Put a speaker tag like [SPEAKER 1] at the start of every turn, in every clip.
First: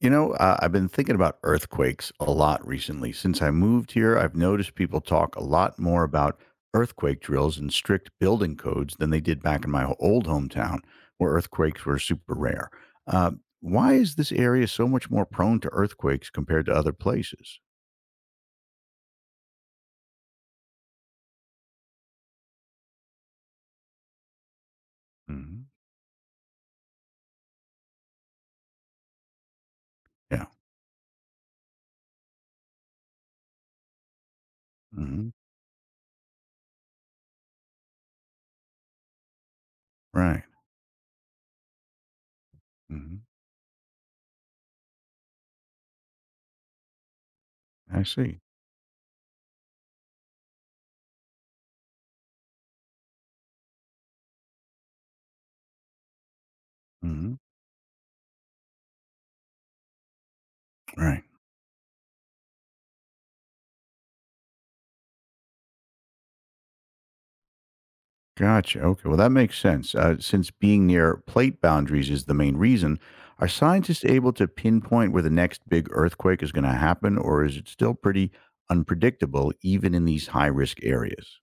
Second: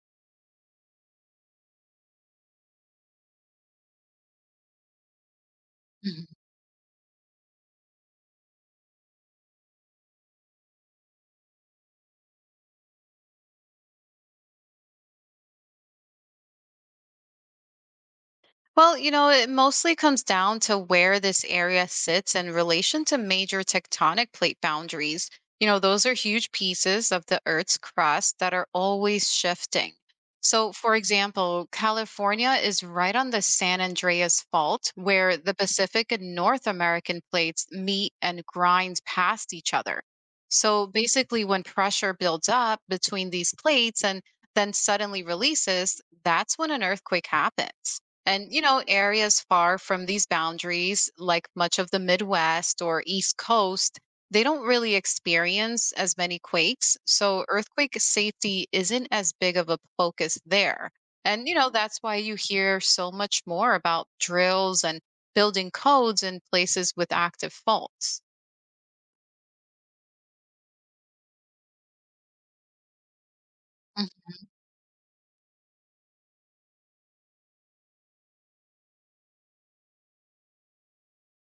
[SPEAKER 1] I've been thinking about earthquakes a lot recently. Since I moved here, I've noticed people talk a lot more
[SPEAKER 2] Mhm.
[SPEAKER 1] about earthquake drills and strict building codes than they did back in my old hometown, where earthquakes were super rare. Uh, why is this area so much more prone to earthquakes compared to other places?
[SPEAKER 2] Well, you know, it mostly comes down to where this area sits in relation to major tectonic plate boundaries. You
[SPEAKER 1] Hmm.
[SPEAKER 2] know, those are huge pieces of the Earth's crust that are always shifting.
[SPEAKER 1] Yeah.
[SPEAKER 2] So, for example, California is right on the San Andreas Fault,
[SPEAKER 1] Hmm.
[SPEAKER 2] where the Pacific and North American plates meet and grind past each other.
[SPEAKER 1] Right.
[SPEAKER 2] So, basically, when pressure builds up
[SPEAKER 1] Hmm.
[SPEAKER 2] between these plates and then suddenly releases, that's when an earthquake happens.
[SPEAKER 1] I see.
[SPEAKER 2] And, you know, areas far from these boundaries, like much of the Midwest or East Coast, they don't really experience as many quakes.
[SPEAKER 1] Hmm.
[SPEAKER 2] So earthquake safety isn't as big of a focus there.
[SPEAKER 1] Right.
[SPEAKER 2] And, you know, that's why you hear so much more about drills and building codes in places with active faults.
[SPEAKER 1] Gotcha. Okay. Well, that makes sense. Since being near plate boundaries is the main reason, are scientists able to pinpoint where the next big earthquake is going to happen, or is it still pretty unpredictable even in these high risk areas?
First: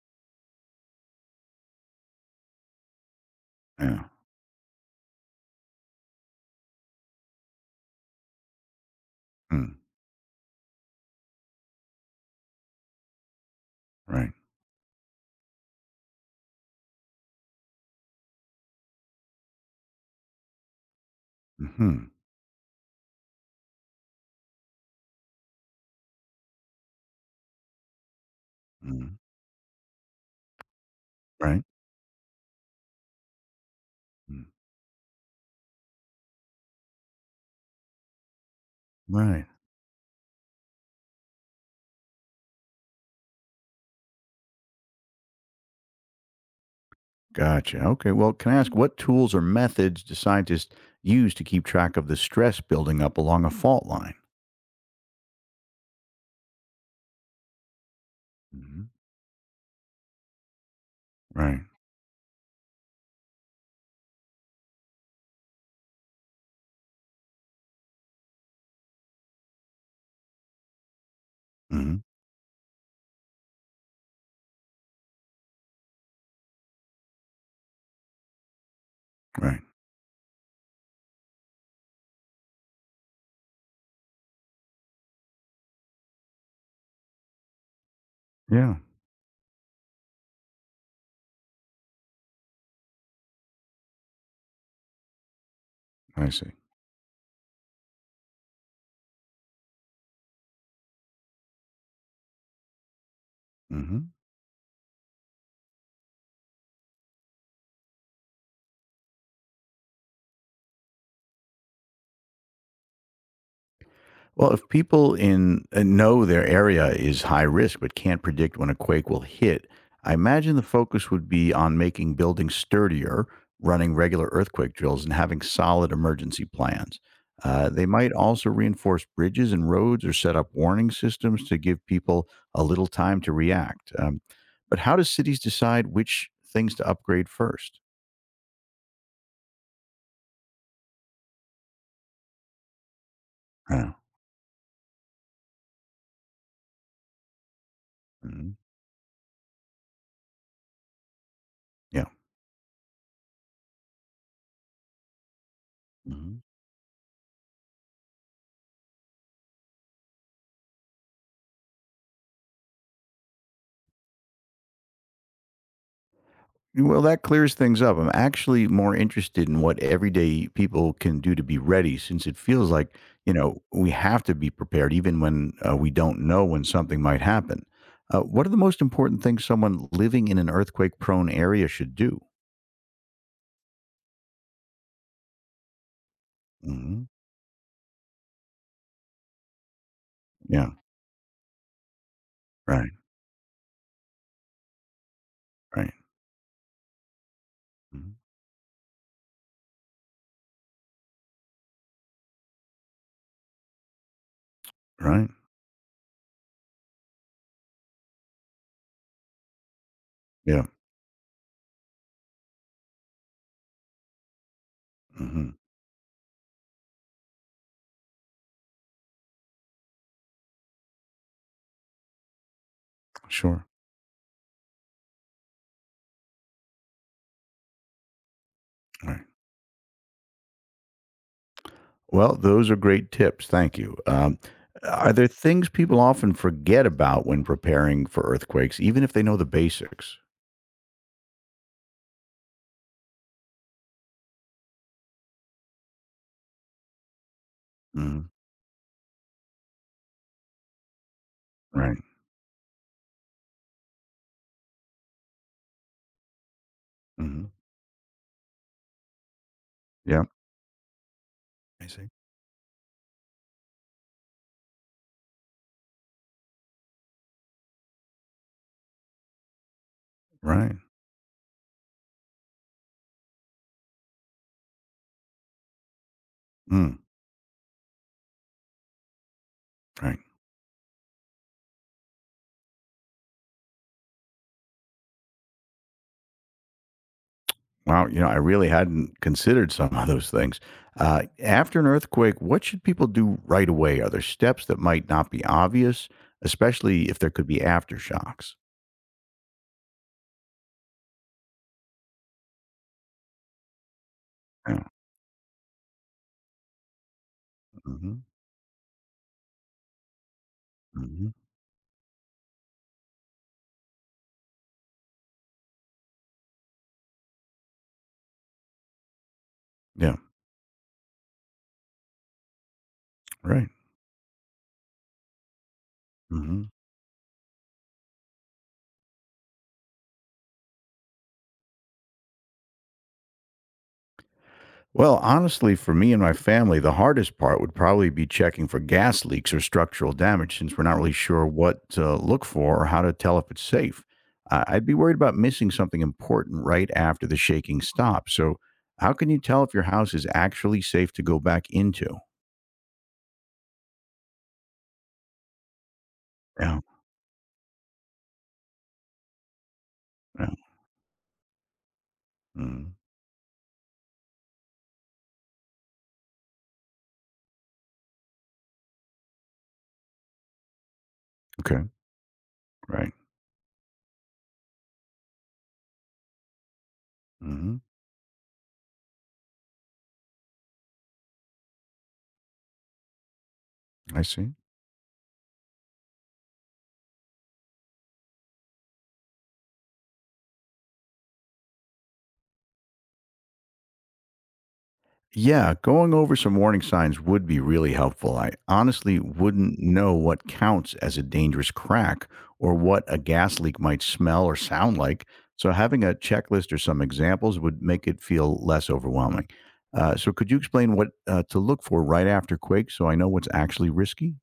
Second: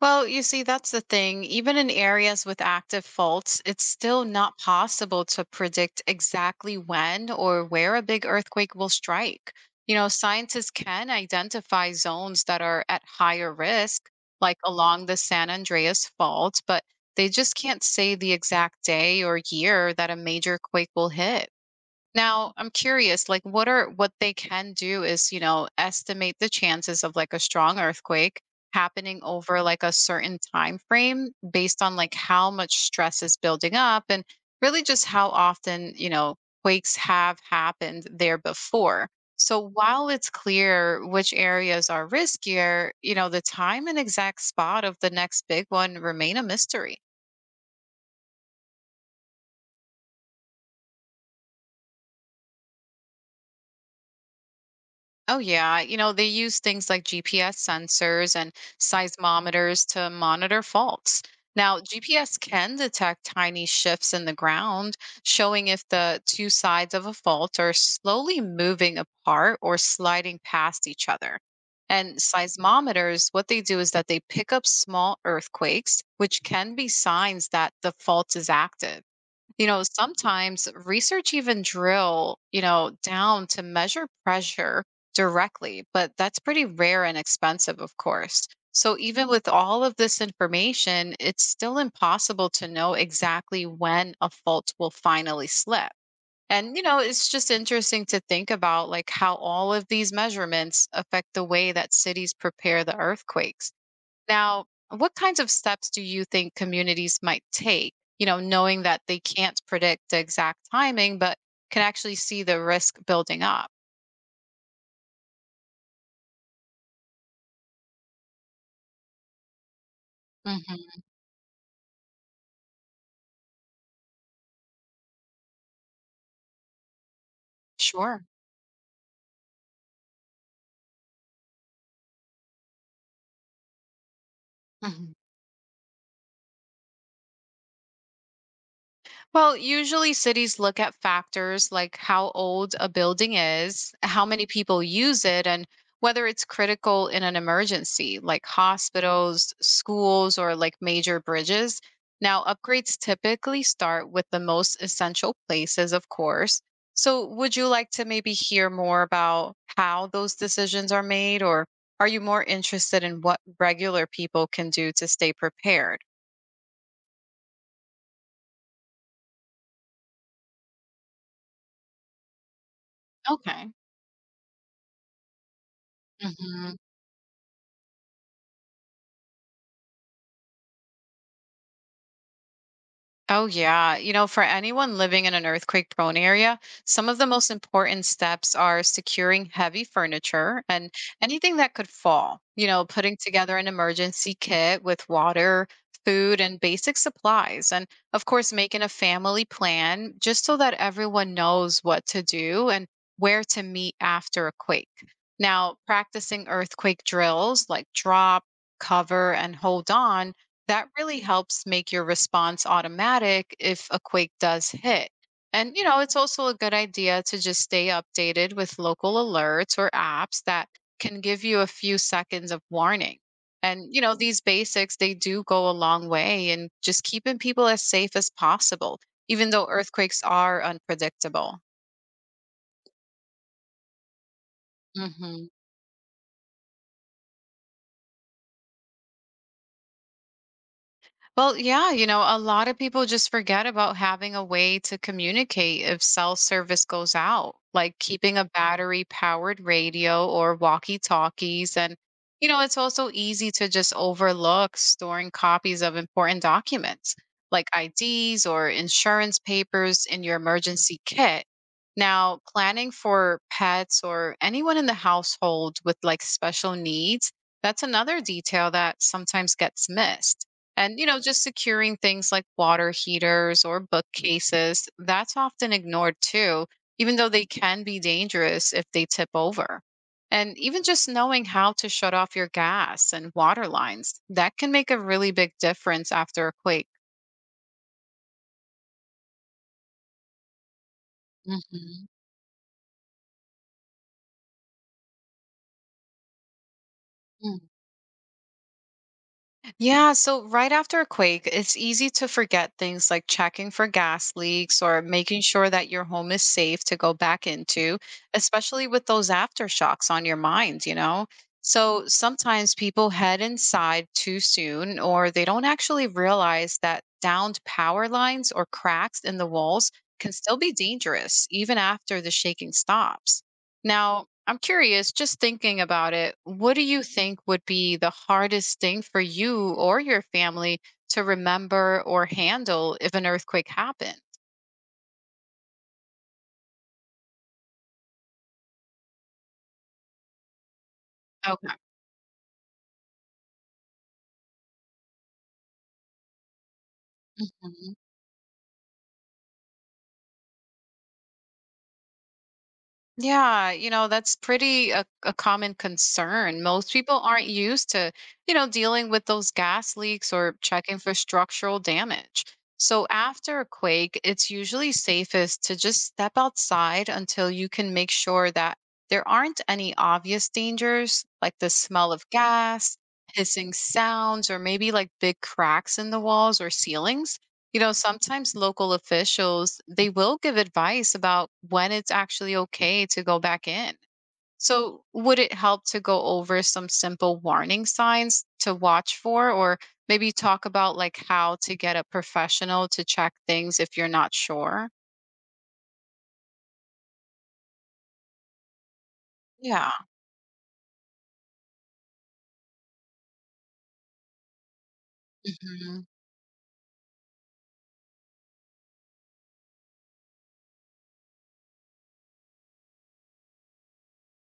[SPEAKER 2] Well, you see, that's the thing. Even in areas with active faults, it's
[SPEAKER 1] Yeah.
[SPEAKER 2] still not possible to predict exactly when or where a big earthquake will strike.
[SPEAKER 1] Mm,
[SPEAKER 2] You know, scientists can identify zones that are at higher risk,
[SPEAKER 1] right.
[SPEAKER 2] like along the San Andreas Fault, but they just can't say the exact day or year that a major quake will hit.
[SPEAKER 1] Hmm.
[SPEAKER 2] Now, I'm curious, like what they can do is, you know, estimate the chances of like a strong earthquake
[SPEAKER 1] Mm,
[SPEAKER 2] happening over like a certain time frame
[SPEAKER 1] right.
[SPEAKER 2] based on like how much stress is building up and
[SPEAKER 1] Mm,
[SPEAKER 2] really just how often, you know, quakes have happened there before.
[SPEAKER 1] right.
[SPEAKER 2] So while it's clear which areas are riskier, you know, the time and exact spot of the next big one remain a mystery.
[SPEAKER 1] Gotcha. Okay. Well, can I ask what tools or methods do scientists use to keep track of the stress building up along a fault line?
[SPEAKER 2] Oh, yeah. You know, they use things like GPS sensors and
[SPEAKER 1] Hmm.
[SPEAKER 2] seismometers to monitor faults.
[SPEAKER 1] Right.
[SPEAKER 2] Now, GPS can detect tiny shifts in the ground, showing if the two sides of a fault are slowly moving apart or sliding past each other.
[SPEAKER 1] Hmm.
[SPEAKER 2] And seismometers, what they do is that they pick up small earthquakes, which can be signs that the fault is active.
[SPEAKER 1] Right.
[SPEAKER 2] You know, sometimes research even drill, you know, down to measure pressure directly, but that's pretty rare and expensive, of course.
[SPEAKER 1] Yeah.
[SPEAKER 2] So even with all of this information, it's still impossible to know exactly when a fault will finally slip.
[SPEAKER 1] I see.
[SPEAKER 2] And you know, it's just interesting to think about like how all of these measurements affect the way that cities prepare the earthquakes.
[SPEAKER 1] hmm
[SPEAKER 2] Now, what kinds of steps do you think communities might take, you know, knowing that they can't predict the exact timing, but can actually see the risk building up?
[SPEAKER 1] Well, if people in know their area is high risk but can't predict when a quake will hit, I imagine the
[SPEAKER 2] Hmm.
[SPEAKER 1] focus would be on making buildings sturdier, running regular earthquake drills, and having solid emergency plans. They might
[SPEAKER 2] Sure.
[SPEAKER 1] also reinforce bridges and roads or set up warning systems to give people a little time to react. But how do
[SPEAKER 2] Mm-hmm.
[SPEAKER 1] cities decide which things to upgrade first?
[SPEAKER 2] Well, usually cities look at factors like how old a building
[SPEAKER 1] Uh,
[SPEAKER 2] is, how many people use it, and whether it's critical in an emergency, like
[SPEAKER 1] mhm,
[SPEAKER 2] hospitals, schools, or like major bridges.
[SPEAKER 1] yeah.
[SPEAKER 2] Now, upgrades typically start with the most essential places, of
[SPEAKER 1] Mhm.
[SPEAKER 2] course. So, would you like to maybe hear more about how those decisions are made, or are you more interested in what regular people can do to stay prepared?
[SPEAKER 1] Well, that clears things up. I'm actually more interested in what everyday people can do to be ready since it feels like, you know,
[SPEAKER 2] Okay.
[SPEAKER 1] we have to be prepared even when we don't know when
[SPEAKER 2] Mhm.
[SPEAKER 1] something might happen. What are the most important things someone living in an earthquake prone area should do?
[SPEAKER 2] Oh, yeah. You know, for anyone living in an earthquake prone area,
[SPEAKER 1] Hmm.
[SPEAKER 2] some of the most important steps are securing heavy furniture
[SPEAKER 1] Yeah,
[SPEAKER 2] and anything that could fall. You know,
[SPEAKER 1] right,
[SPEAKER 2] putting together an emergency kit with water,
[SPEAKER 1] right,
[SPEAKER 2] food, and basic supplies. And
[SPEAKER 1] mhm,
[SPEAKER 2] of course, making a family plan just so that everyone knows what to do and where to meet after a quake.
[SPEAKER 1] right.
[SPEAKER 2] Now, practicing earthquake drills like drop, cover, and hold on
[SPEAKER 1] Yeah,
[SPEAKER 2] that really helps make your response automatic if a quake does hit.
[SPEAKER 1] hmm,
[SPEAKER 2] And, you know, it's also a good idea to just stay updated with local alerts or apps that can give you a few seconds of warning.
[SPEAKER 1] sure.
[SPEAKER 2] And, you know, these basics, they do go a long way in just keeping people as safe as possible,
[SPEAKER 1] Right.
[SPEAKER 2] even though earthquakes are unpredictable.
[SPEAKER 1] Well, those are great tips. Thank you. Are there
[SPEAKER 2] Hmm.
[SPEAKER 1] things people often forget about when preparing for earthquakes, even if they know the basics?
[SPEAKER 2] Well, yeah, you know, a lot of people just forget about having a way to communicate if cell service goes out, like
[SPEAKER 1] Mm-hmm.
[SPEAKER 2] keeping a battery powered radio or walkie talkies. And,
[SPEAKER 1] Right.
[SPEAKER 2] you know, it's also easy to just overlook storing copies of important documents
[SPEAKER 1] Mhm.
[SPEAKER 2] like IDs or insurance papers in
[SPEAKER 1] Yep.
[SPEAKER 2] your emergency kit.
[SPEAKER 1] I see.
[SPEAKER 2] Now, planning for pets or anyone in the household with like special needs, that's another detail that sometimes gets missed.
[SPEAKER 1] Right.
[SPEAKER 2] And, you know, just securing things like water heaters or bookcases, that's often ignored too,
[SPEAKER 1] Mm,
[SPEAKER 2] even though they can be dangerous if they tip over.
[SPEAKER 1] right.
[SPEAKER 2] And even just knowing how to shut off your gas and water lines, that can make a really big difference after a quake.
[SPEAKER 1] Wow, I really hadn't considered some of those things. After an earthquake, what should people do right away? Are there steps that might not be obvious, especially if there could be
[SPEAKER 2] Mhm.
[SPEAKER 1] aftershocks?
[SPEAKER 2] Yeah, so right after a quake, it's easy to forget things like checking for gas leaks
[SPEAKER 1] Yeah.
[SPEAKER 2] or making sure that your home is safe to go back into,
[SPEAKER 1] Hmm.
[SPEAKER 2] especially with those aftershocks on your mind, you know?
[SPEAKER 1] Hmm.
[SPEAKER 2] So sometimes people head inside too soon, or they don't actually realize that downed power lines or cracks in the walls
[SPEAKER 1] Yeah.
[SPEAKER 2] can still be dangerous even after the shaking stops.
[SPEAKER 1] Right.
[SPEAKER 2] Now, I'm curious, just thinking about it,
[SPEAKER 1] hmm
[SPEAKER 2] what do you think would be the hardest thing for you or your family to remember or handle if an earthquake happened?
[SPEAKER 1] Well, honestly, for me and my family, the hardest part would probably be checking for gas leaks or structural damage since we're not really sure
[SPEAKER 2] Okay.
[SPEAKER 1] what to look for or how to tell if it's safe. I'd be worried about missing something important right after the shaking stops. So, how can you tell if your house is actually safe to go back into?
[SPEAKER 2] Yeah, you know, that's pretty a common concern.
[SPEAKER 1] Yeah.
[SPEAKER 2] Most people aren't used to, you know, dealing with those gas leaks
[SPEAKER 1] Yeah.
[SPEAKER 2] or checking for structural damage.
[SPEAKER 1] Mm,
[SPEAKER 2] So after a quake, it's usually safest to just step outside until you can make sure that there aren't any obvious dangers like the
[SPEAKER 1] okay.
[SPEAKER 2] smell of gas,
[SPEAKER 1] Right.
[SPEAKER 2] hissing sounds, or maybe like big cracks in the walls or ceilings. You
[SPEAKER 1] Hmm.
[SPEAKER 2] know, sometimes local officials, they will give advice about when it's actually okay to go back in.
[SPEAKER 1] I see.
[SPEAKER 2] So, would it help to go over some simple warning signs to watch for, or maybe talk about like how to get a professional to check things if you're not sure?
[SPEAKER 1] Yeah, going over some warning signs would be really helpful. I honestly wouldn't
[SPEAKER 2] Yeah.
[SPEAKER 1] know what counts as a dangerous crack or what a gas leak might smell or sound like. So,
[SPEAKER 2] Mhm.
[SPEAKER 1] having a checklist or some examples would make it feel less overwhelming. So, could you explain what to look for right after quake so I know what's actually risky?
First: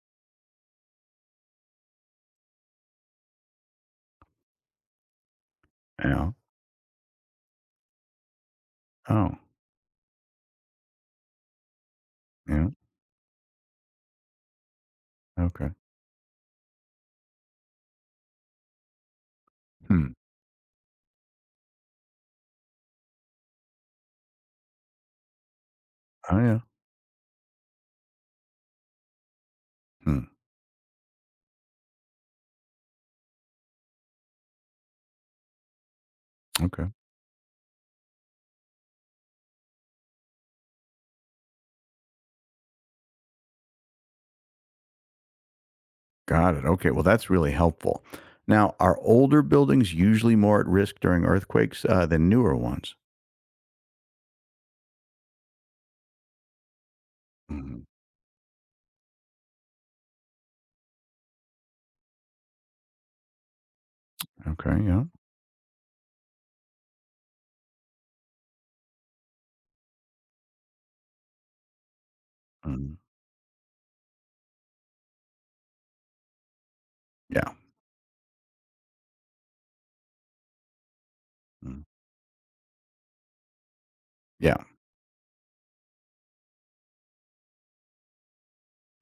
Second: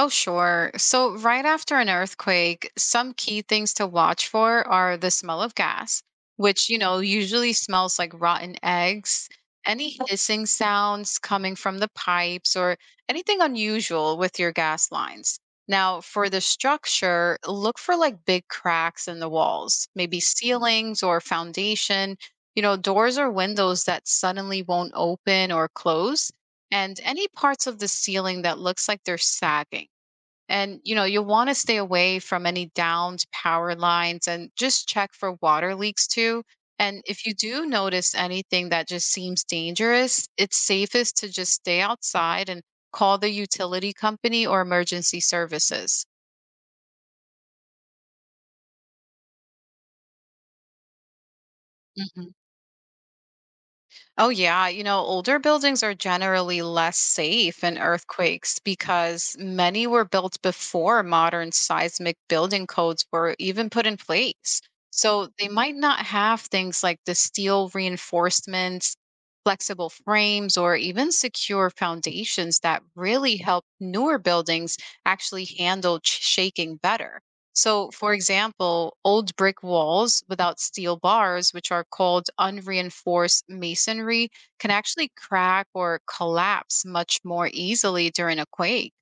[SPEAKER 2] Oh, sure. So, right after an earthquake, some key things to watch for are the smell of gas,
[SPEAKER 1] Yeah.
[SPEAKER 2] which, you know, usually smells like rotten eggs,
[SPEAKER 1] Oh,
[SPEAKER 2] any hissing sounds coming from the pipes,
[SPEAKER 1] yeah.
[SPEAKER 2] or anything unusual with your gas lines.
[SPEAKER 1] Okay.
[SPEAKER 2] Now, for the structure, look for like big cracks in the walls,
[SPEAKER 1] Hmm.
[SPEAKER 2] maybe ceilings or foundation, you know, doors or windows that suddenly won't open or close,
[SPEAKER 1] Oh, yeah.
[SPEAKER 2] and any parts of the ceiling that looks like they're sagging.
[SPEAKER 1] Hmm.
[SPEAKER 2] And you know, you'll want to stay away from any downed power lines and just check for water leaks too.
[SPEAKER 1] Okay.
[SPEAKER 2] And if you do notice anything that just seems dangerous, it's safest to just stay outside and call the utility company or emergency services.
[SPEAKER 1] Got it. Okay. Well, that's really helpful. Now, are older buildings usually more at risk during earthquakes than newer ones?
[SPEAKER 2] Oh, yeah. You know, older buildings are generally less safe in
[SPEAKER 1] Mhm.
[SPEAKER 2] earthquakes because many were built before modern seismic building codes were even put in place.
[SPEAKER 1] Okay. Yeah.
[SPEAKER 2] So they might not have things like the steel reinforcements, flexible frames, or even secure foundations that
[SPEAKER 1] Mhm.
[SPEAKER 2] really help newer buildings actually handle shaking better.
[SPEAKER 1] Yeah.
[SPEAKER 2] So, for example, old brick walls without steel bars, which
[SPEAKER 1] Mm.
[SPEAKER 2] are called unreinforced masonry,
[SPEAKER 1] Yeah.
[SPEAKER 2] can actually crack or collapse much more easily during a quake.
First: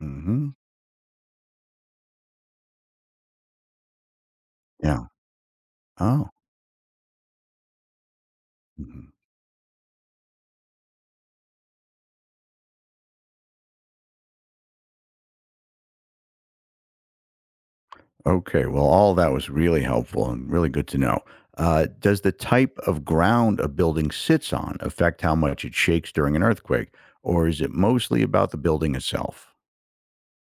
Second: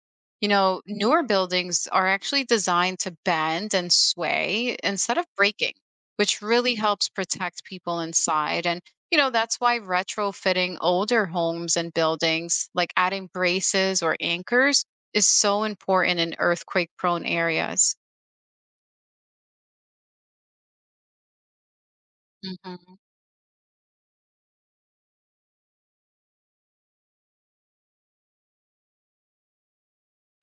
[SPEAKER 2] You
[SPEAKER 1] Hmm.
[SPEAKER 2] know, newer buildings are actually designed to bend and sway
[SPEAKER 1] Yeah.
[SPEAKER 2] instead of breaking,
[SPEAKER 1] Oh.
[SPEAKER 2] which really helps protect people inside. And,
[SPEAKER 1] Mhm.
[SPEAKER 2] you know, that's why retrofitting older homes and buildings, like adding braces or anchors, is so important in earthquake prone areas.
[SPEAKER 1] Okay. Well, all that was really helpful and really good to know. Does the type
[SPEAKER 2] Mhm.
[SPEAKER 1] of ground a building sits on affect how much it shakes during an earthquake, or is it mostly about the building itself?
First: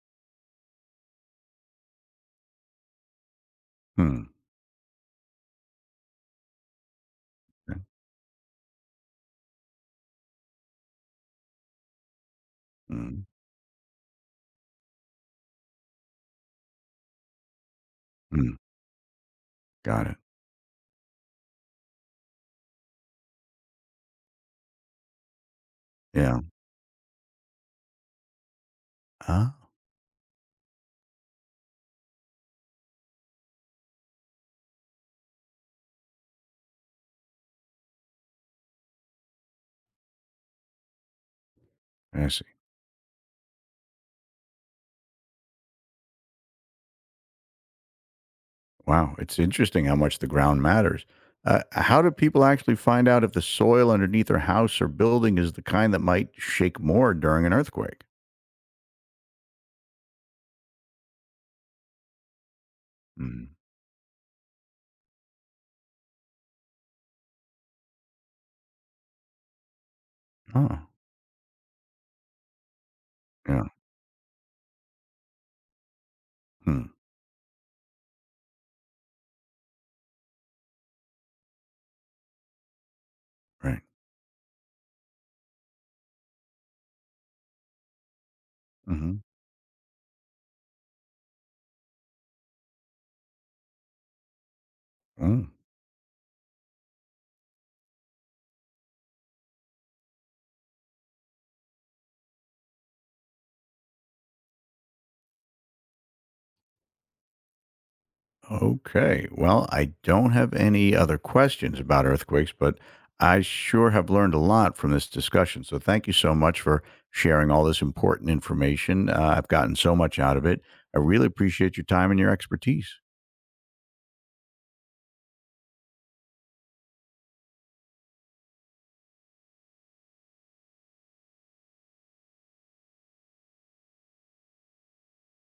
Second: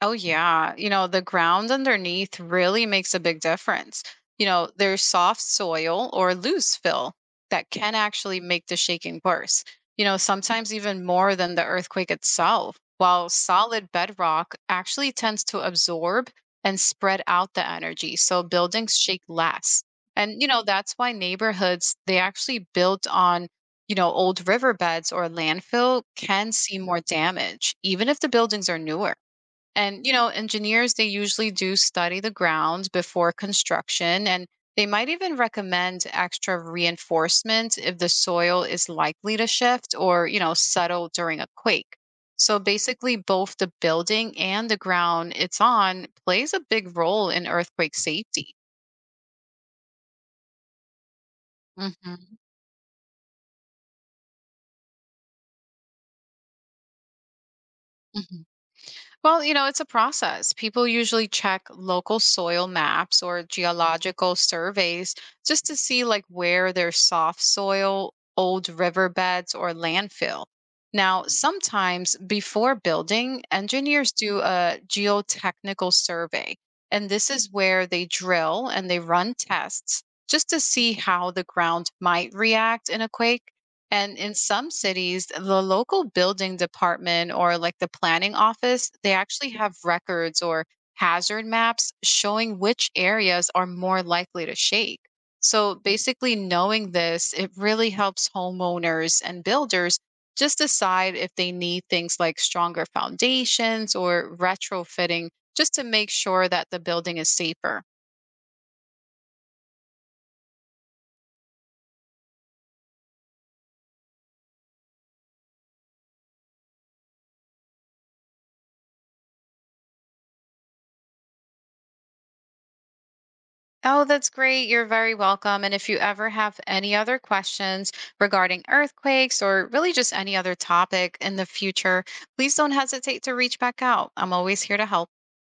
[SPEAKER 2] Oh, yeah. You know, the ground underneath really makes a big difference.
[SPEAKER 1] Hmm.
[SPEAKER 2] You know, there's soft soil or loose fill that
[SPEAKER 1] Okay.
[SPEAKER 2] can actually make the shaking worse, you know, sometimes even more than the earthquake itself,
[SPEAKER 1] Mm.
[SPEAKER 2] while solid bedrock actually tends to absorb and spread out the energy. So
[SPEAKER 1] Mm.
[SPEAKER 2] buildings shake less.
[SPEAKER 1] Got it.
[SPEAKER 2] And, you know, that's why neighborhoods, they actually built on, you know, old riverbeds or landfill
[SPEAKER 1] Yeah.
[SPEAKER 2] can see more damage, even if the buildings are newer.
[SPEAKER 1] Ah,
[SPEAKER 2] And, you know, engineers, they usually do study the ground before construction, and they might even recommend extra reinforcement if the soil is likely to shift or, you know, settle during a quake.
[SPEAKER 1] I see.
[SPEAKER 2] So basically, both the building and the ground it's on plays a big role in earthquake safety.
[SPEAKER 1] Wow, it's interesting how much the ground matters. How do
[SPEAKER 2] Hmm.
[SPEAKER 1] people actually find out if the soil underneath their house or building is the kind that might shake more during an earthquake?
[SPEAKER 2] Well, you know, it's a process. People usually check local soil maps or
[SPEAKER 1] Mm.
[SPEAKER 2] geological surveys just to see like where there's soft soil, old riverbeds, or landfill.
[SPEAKER 1] Oh,
[SPEAKER 2] Now, sometimes before building,
[SPEAKER 1] yeah.
[SPEAKER 2] engineers do a geotechnical survey.
[SPEAKER 1] Hmm.
[SPEAKER 2] And this is where they drill and they run tests just to see how the ground might react in a quake.
[SPEAKER 1] Right.
[SPEAKER 2] And in some cities, the local building department or like the planning office, they
[SPEAKER 1] Hmm.
[SPEAKER 2] actually have records or hazard maps showing which areas are more likely to shake.
[SPEAKER 1] Mm.
[SPEAKER 2] So basically, knowing this, it really helps homeowners and builders just decide if they need things like stronger foundations or retrofitting just to make sure that the building is safer.
[SPEAKER 1] Okay. Well, I don't have any other questions about earthquakes, but I sure have learned a lot from this discussion. So thank you so much for sharing all this important information. I've gotten so much out of it. I really appreciate your time and your expertise.
[SPEAKER 2] Oh, that's great. You're very welcome. And if you ever have any other questions regarding earthquakes or really just any other topic in the future, please don't hesitate to reach back out. I'm always here to help.